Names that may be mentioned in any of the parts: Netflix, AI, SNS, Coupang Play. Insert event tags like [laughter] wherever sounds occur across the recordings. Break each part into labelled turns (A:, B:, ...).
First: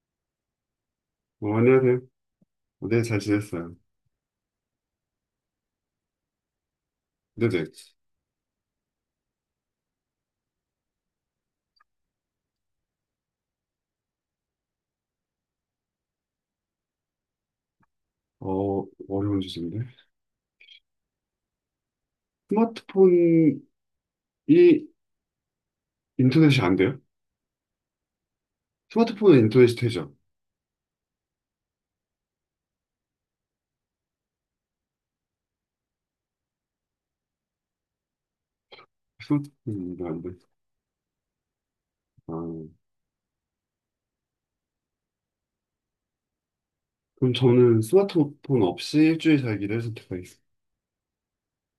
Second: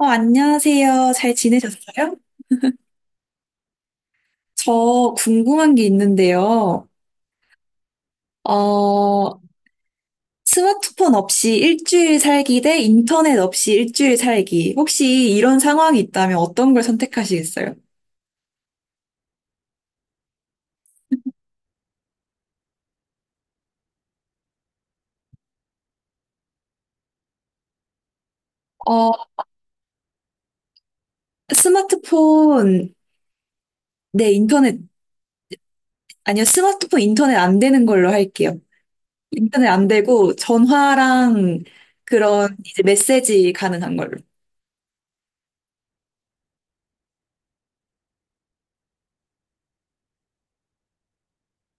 A: 안녕하세요. 잘
B: 어, 안녕하세요.
A: 지내셨어요?
B: 어, 네, 잘 지냈어요.
A: 저 궁금한 게 있는데요.
B: 네네.
A: 어, 스마트폰 없이 일주일 살기 대 인터넷 없이 일주일 살기. 혹시 이런 상황이 있다면 어떤 걸 선택하시겠어요?
B: 어, 어려운 주제인데. 스마트폰이 인터넷이 안 돼요?
A: 어,
B: 스마트폰은 인터넷이 되죠?
A: 스마트폰, 네, 인터넷, 아니요, 스마트폰 인터넷 안 되는 걸로 할게요. 인터넷 안
B: 스마트폰이 안 돼.
A: 되고 전화랑
B: 아,
A: 그런 이제 메시지 가능한 걸로.
B: 그럼 저는 스마트폰 없이 일주일 살기를 선택하겠습니다.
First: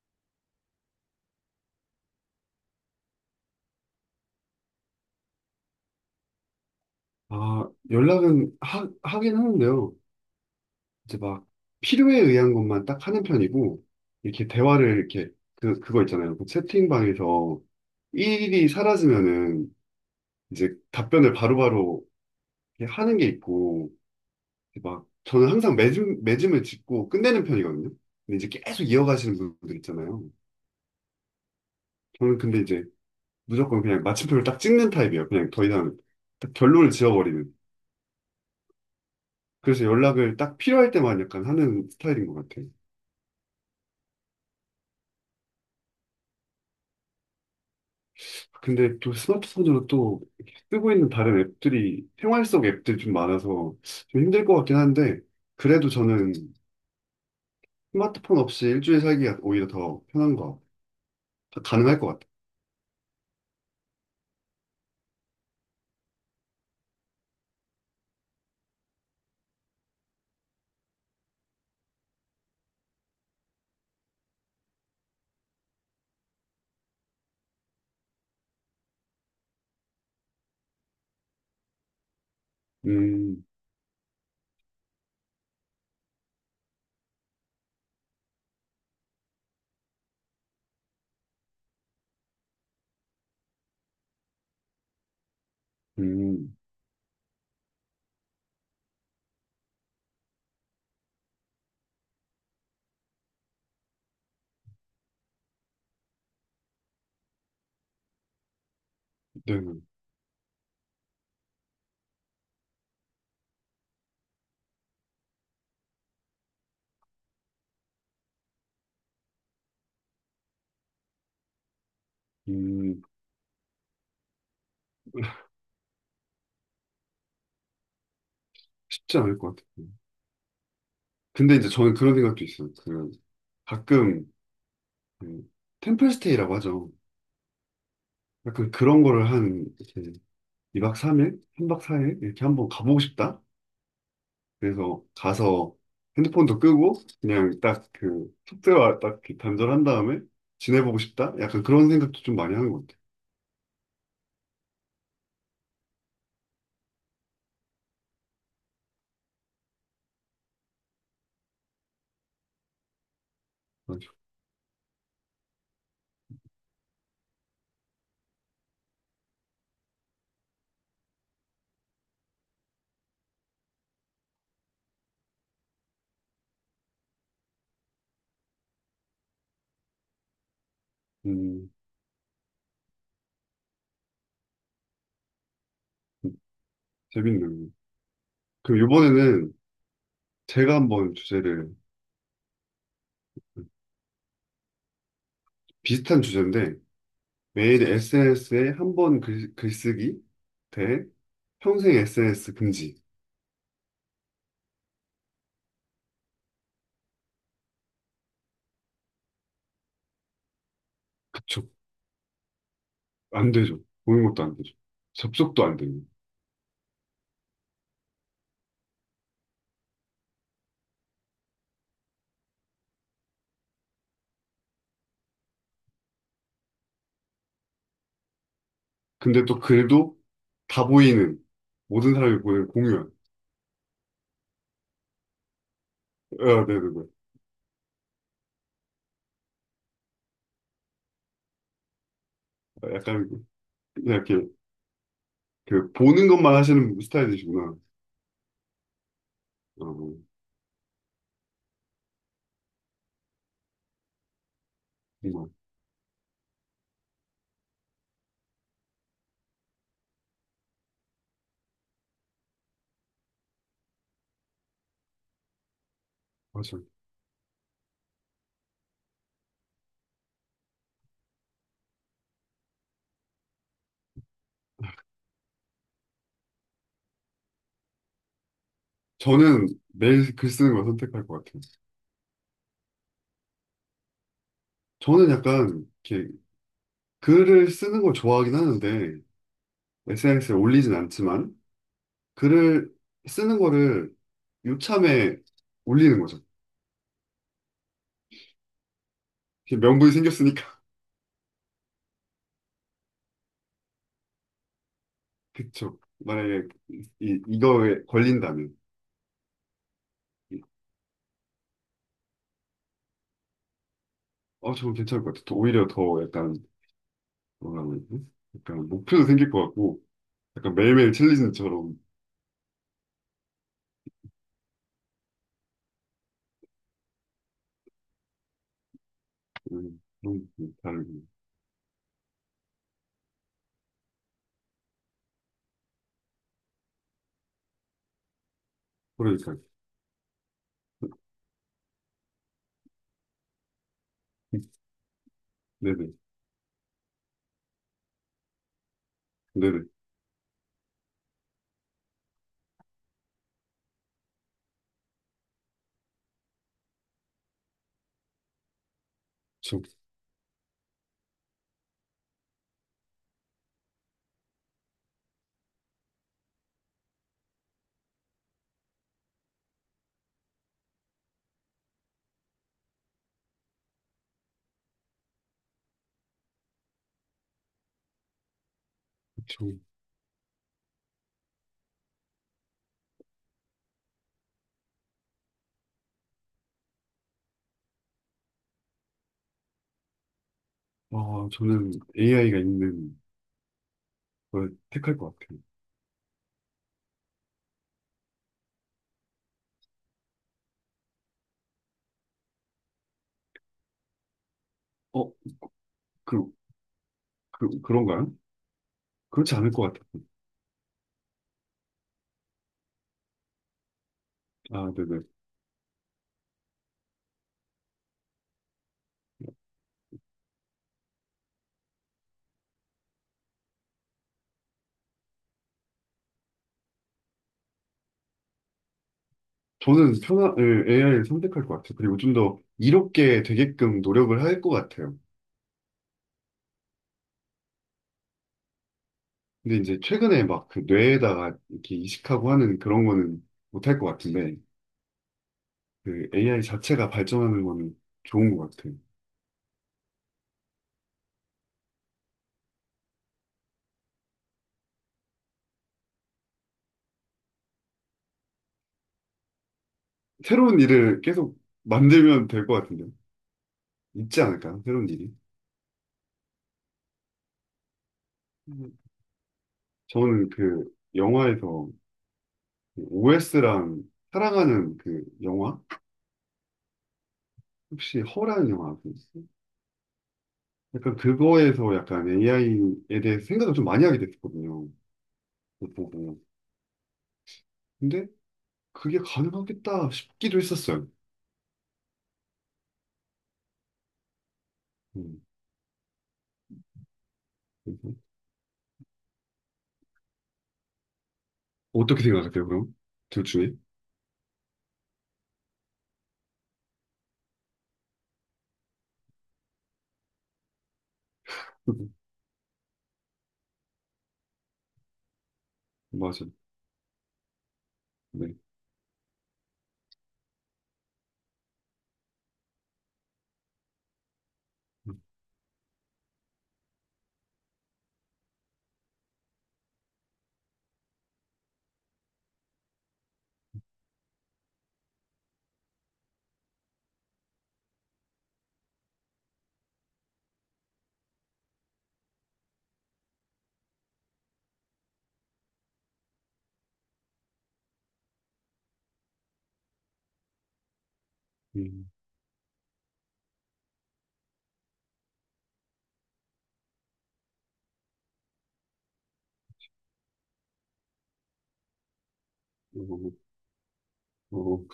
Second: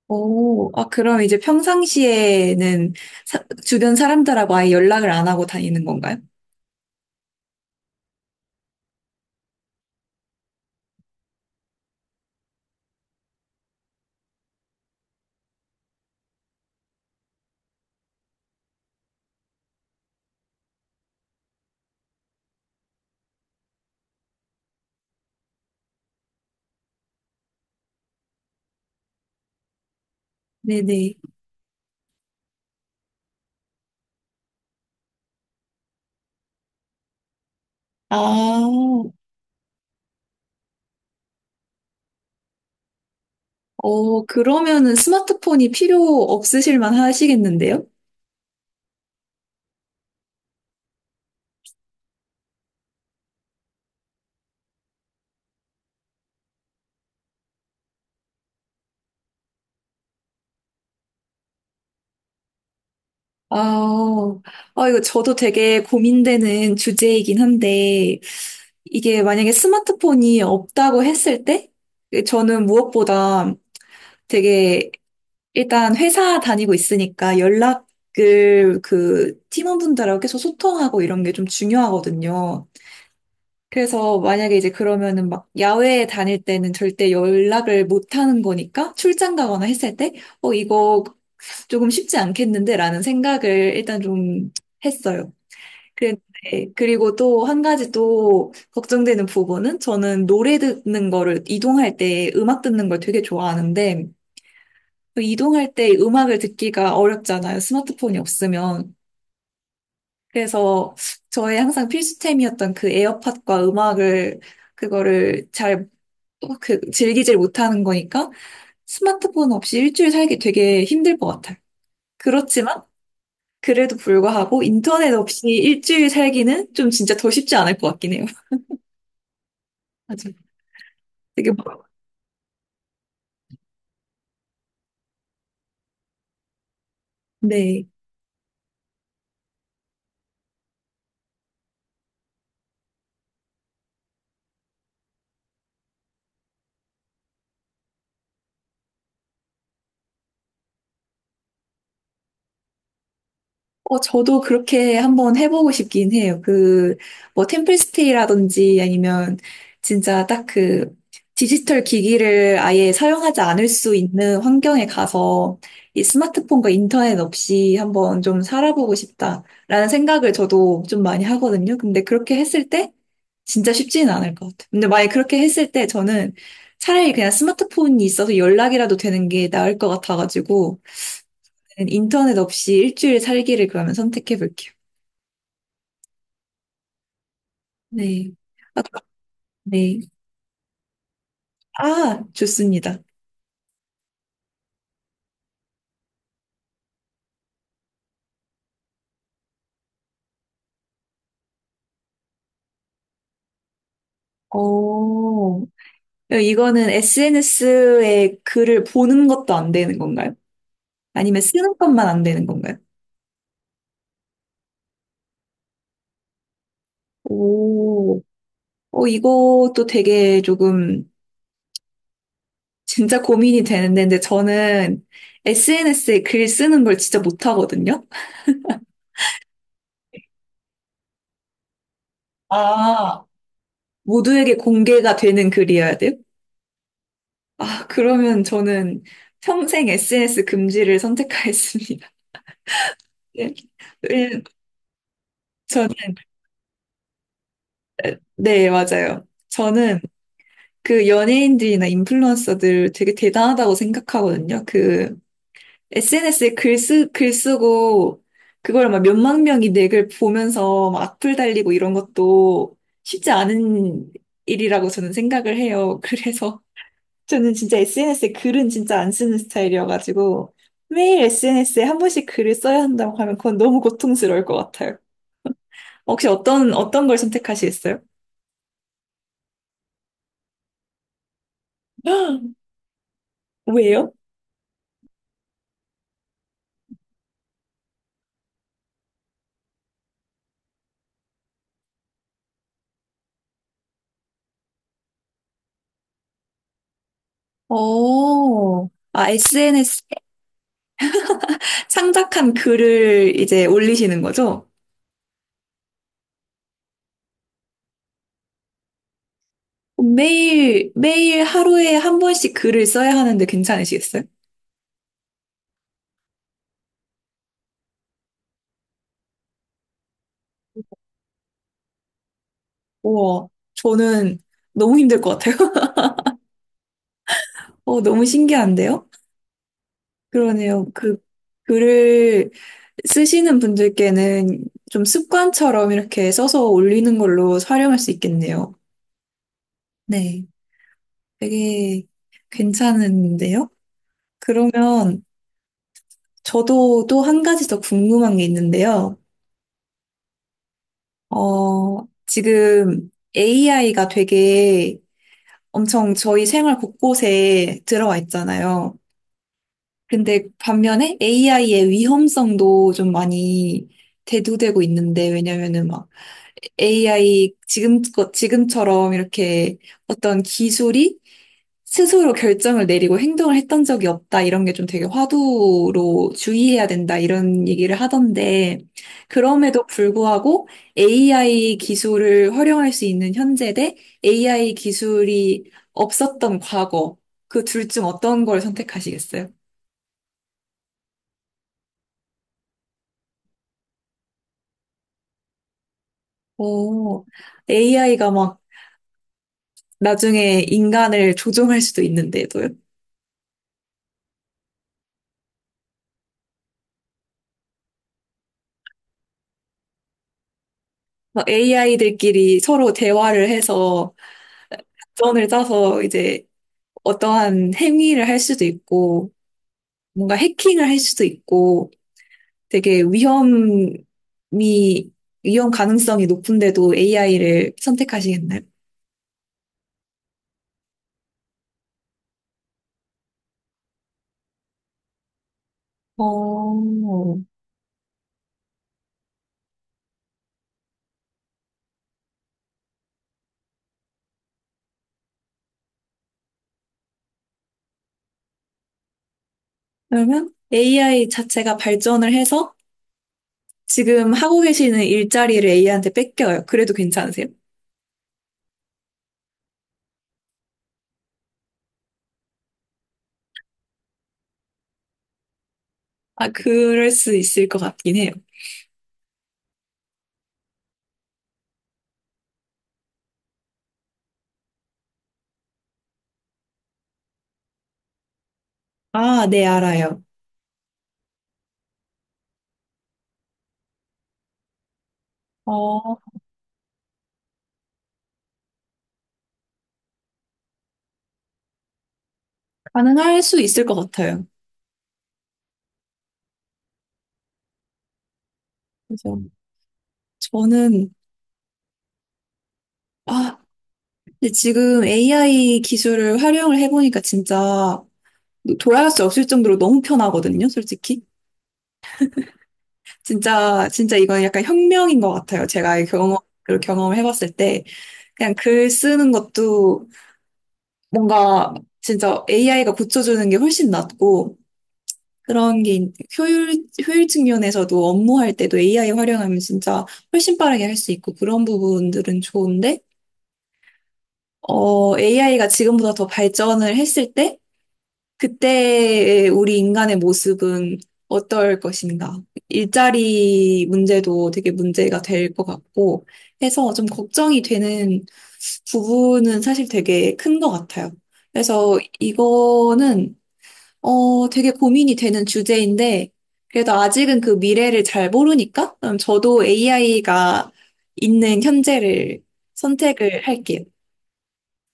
A: 오, 아, 그럼 이제 평상시에는 주변 사람들하고 아예 연락을 안 하고 다니는 건가요?
B: 아, 연락은 하긴 하는데요. 이제 막 필요에 의한 것만 딱 하는 편이고, 이렇게 대화를 이렇게, 그거 있잖아요. 그 채팅방에서 일이 사라지면은 이제 답변을 바로바로 이렇게 하는 게 있고, 막 저는 항상 매짐을 짚고 끝내는 편이거든요. 근데 이제 계속 이어가시는 분들 있잖아요.
A: 네네.
B: 저는 근데 이제 무조건 그냥 마침표를 딱 찍는 타입이에요. 그냥 더 이상 딱 결론을 지어버리는.
A: 아,
B: 그래서 연락을 딱 필요할 때만 약간 하는 스타일인 것 같아요.
A: 그러면은 스마트폰이 필요 없으실만 하시겠는데요?
B: 근데 또 스마트폰으로 또 이렇게 쓰고 있는 다른 앱들이 생활 속 앱들이 좀 많아서 좀 힘들 것 같긴 한데 그래도 저는 스마트폰 없이 일주일 살기가 오히려 더 편한 거 가능할 것 같아요.
A: 아, 아, 이거 저도 되게 고민되는 주제이긴 한데, 이게 만약에 스마트폰이 없다고 했을 때, 저는 무엇보다 되게 일단 회사 다니고 있으니까 연락을 그 팀원분들하고 계속 소통하고 이런 게 좀 중요하거든요.
B: 음,
A: 그래서 만약에 이제 그러면은 막 야외에 다닐 때는 절대 연락을 못 하는 거니까 출장 가거나 했을 때, 이거 조금 쉽지 않겠는데 라는 생각을 일단 좀 했어요. 그랬-
B: 음,
A: 네. 그리고 또 한 가지 또 걱정되는 부분은 저는 노래 듣는 거를 이동할 때 음악 듣는 걸 되게 좋아하는데 그 이동할 때 음악을 듣기가 어렵잖아요. 스마트폰이 없으면.
B: 네.
A: 그래서 저의 항상 필수템이었던 그 에어팟과 음악을, 그거를 잘, 그, 즐기질 못하는 거니까 스마트폰 없이 일주일 살기 되게 힘들 것 같아요. 그렇지만,
B: 음.
A: 그래도 불구하고 인터넷 없이 일주일 살기는 좀 진짜 더 쉽지 않을 것 같긴 해요. [laughs]
B: 쉽지 않을 것 같아요.
A: 맞아요. 되게,
B: 근데 이제 저는 그런 생각도 있어요. 그 가끔 그 템플스테이라고 하죠.
A: 네.
B: 약간 그런 거를 한 이렇게 2박 3일, 3박 4일 이렇게 한번 가보고 싶다. 그래서 가서 핸드폰도 끄고 그냥 딱 그 숙제와 딱 이렇게 단절한 다음에 지내보고 싶다. 약간 그런 생각도 좀 많이 하는 것 같아요.
A: 저도 그렇게 한번 해보고 싶긴 해요. 그, 뭐, 템플스테이라든지 아니면 진짜 딱 그, 디지털 기기를 아예 사용하지 않을 수
B: 맞아.
A: 있는 환경에 가서 이 스마트폰과 인터넷 없이 한번 좀 살아보고 싶다라는 생각을 저도 좀 많이 하거든요. 근데 그렇게 했을 때 진짜 쉽지는 않을 것 같아요. 근데 만약에 그렇게 했을 때 저는 차라리 그냥 스마트폰이 있어서 연락이라도 되는 게 나을 것 같아가지고
B: 음,
A: 인터넷 없이 일주일 살기를 그러면 선택해 볼게요.
B: 재밌네요.
A: 네. 아,
B: 그럼 이번에는
A: 네.
B: 제가 한번 주제를
A: 아, 좋습니다.
B: 비슷한 주제인데 매일 SNS에 한 번 글쓰기 대 평생 SNS 금지.
A: 오. 이거는 SNS에 글을 보는 것도 안 되는 건가요? 아니면
B: 그쵸.
A: 쓰는 것만 안 되는 건가요?
B: 안 되죠. 보는 것도 안 되죠. 접속도 안 되고.
A: 오, 이것도 되게 조금 진짜 고민이 되는데, 근데 저는 SNS에 글 쓰는 걸 진짜 못하거든요.
B: 근데 또 글도 다 보이는 모든 사람이 보는 공유한.
A: 아. 모두에게 공개가 되는 글이어야 돼요?
B: 아, 네, 네, 네.
A: 아, 그러면 저는 평생 SNS 금지를 선택하겠습니다.
B: 아,
A: [laughs]
B: 약간
A: 네.
B: 그냥
A: 왜냐면
B: 이렇게 그
A: 저는,
B: 보는 것만 하시는 스타일이시구나.
A: 네, 맞아요.
B: 어,
A: 저는 그 연예인들이나 인플루언서들 되게 대단하다고 생각하거든요. 그
B: 정말
A: SNS에 글 쓰고 그걸 막 몇만 명이 내 글 보면서 막 악플 달리고 이런 것도 쉽지 않은 일이라고 저는 생각을 해요. [laughs] 그래서
B: 맞아요.
A: 저는 진짜 SNS에 글은 진짜 안 쓰는 스타일이어가지고 매일 SNS에 한 번씩 글을 써야 한다고 하면 그건 너무 고통스러울 것 같아요. 혹시 어떤 어떤 걸 선택하시겠어요?
B: 저는 매일 글 쓰는 걸 선택할 것 같아요.
A: [gasps] 왜요?
B: 저는 약간 이렇게 글을 쓰는 걸 좋아하긴 하는데 SNS에 올리진 않지만 글을 쓰는 거를 요참에 올리는 거죠.
A: 어,
B: 이게
A: SNS
B: 명분이 생겼으니까.
A: 창작한 글을 이제 올리시는 거죠?
B: [laughs] 그쵸. 만약에 이거에 걸린다면.
A: 매일 매일 하루에 한 번씩 글을 써야 하는데 괜찮으시겠어요?
B: 어, 저건 괜찮을 것 같아. 더- 오히려 더 약간, 뭐라 그러지? 약간 목표도 생길 것 같고, 약간 매일매일 챌린지처럼,
A: 우와, 저는 너무 힘들 것 같아요. [laughs] 너무 신기한데요?
B: 그런 게
A: 그러네요. 그
B: 다르고.
A: 글을 쓰시는 분들께는 좀 습관처럼 이렇게 써서 올리는 걸로 활용할 수 있겠네요.
B: 그러니까.
A: 네. 되게 괜찮은데요? 그러면
B: 네네.
A: 저도 또 한 가지 더 궁금한 게 있는데요.
B: 네네.
A: 지금 AI가 되게 엄청 저희 생활 곳곳에 들어와 있잖아요.
B: 저,
A: 근데 반면에 AI의 위험성도 좀 많이 대두되고 있는데, 왜냐면은 막 AI 지금, 지금처럼 이렇게 어떤 기술이 스스로 결정을 내리고 행동을 했던 적이 없다. 이런 게 좀 되게 화두로 주의해야 된다. 이런 얘기를 하던데,
B: 저,
A: 그럼에도 불구하고 AI 기술을 활용할 수 있는 현재 대 AI 기술이 없었던 과거, 그 둘 중 어떤 걸 선택하시겠어요?
B: 아, 저는 AI가 있는 걸 택할 것 같아요.
A: 오, AI가 막 나중에 인간을 조종할 수도 있는데도요.
B: 어, 그, 그런가요? 그렇지 않을 것 같아요.
A: 막 AI들끼리 서로 대화를 해서
B: 아, 네네.
A: 전을 짜서 이제 어떠한 행위를 할 수도 있고, 뭔가 해킹을 할 수도 있고, 되게 위험 가능성이 높은데도 AI를 선택하시겠나요?
B: 저는 편한, 예, AI를 선택할 것 같아요. 그리고 좀 더 이롭게 되게끔 노력을 할 것 같아요.
A: 어,
B: 근데 이제 최근에 막 그 뇌에다가 이렇게 이식하고 하는 그런 거는 못 할 것 같은데, 그 AI 자체가 발전하는 거는 좋은 것 같아요.
A: 그러면 AI 자체가 발전을 해서 지금 하고 계시는 일자리를 AI한테 뺏겨요. 그래도 괜찮으세요?
B: 새로운 일을 계속 만들면 될 것 같은데, 있지 않을까요? 새로운 일이.
A: 아, 그럴 수 있을 것 같긴 해요.
B: 음. 저는 그 영화에서 OS랑 사랑하는 그 영화? 혹시 허라는 영화 아세요?
A: 아, 네, 알아요.
B: 약간 그거에서 약간 AI에 대해서 생각을 좀 많이 하게 됐거든요. 못
A: 어,
B: 보고. 근데 그게 가능하겠다 싶기도 했었어요.
A: 가능할 수 있을 것 같아요.
B: 음. 음.
A: 그서 저는,
B: 어떻게 생각하세요, 그럼? 둘
A: 아,
B: 중에? [laughs]
A: 근데 지금 AI 기술을 활용을 해보니까 진짜 돌아갈 수 없을 정도로 너무 편하거든요, 솔직히.
B: 음.
A: 진짜, 진짜 이건 약간 혁명인 것 같아요. 제가 경험,
B: 맞아.
A: 그 경험을 해봤을 때. 그냥
B: 네.
A: 글 쓰는 것도 뭔가 진짜 AI가 고쳐주는 게 훨씬 낫고, 효율적 면에서도 업무할 때도 AI 활용하면 진짜 훨씬 빠르게 할 수 있고, 그런 부분들은 좋은데, AI가 지금보다 더 발전을 했을 때, 그때의 우리 인간의 모습은 어떨 것인가. 일자리 문제도 되게 문제가 될 것 같고 해서 좀 걱정이 되는 부분은 사실 되게 큰 것 같아요. 그래서
B: 음.
A: 이거는, 되게 고민이 되는 주제인데, 그래도 아직은 그 미래를 잘 모르니까, 그럼 저도 AI가 있는 현재를
B: 어,
A: 선택을 할게요.
B: 어. 어.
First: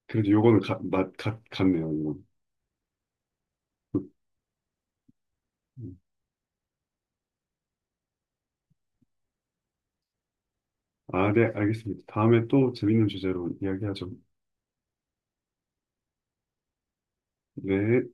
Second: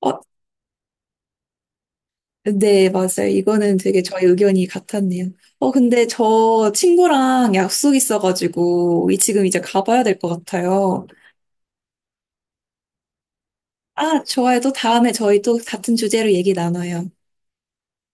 A: 어,
B: 그래도 요거는 같네요, 이건.
A: 네, 맞아요. 이거는 되게 저희 의견이 같았네요.
B: 음.
A: 근데 저 친구랑 약속 있어가지고, 지금 이제 가봐야 될 것 같아요.
B: 아, 네, 알겠습니다. 다음에 또 재밌는 주제로 이야기하죠.
A: 아, 좋아요. 또 다음에 저희 또 같은 주제로 얘기 나눠요.
B: 네.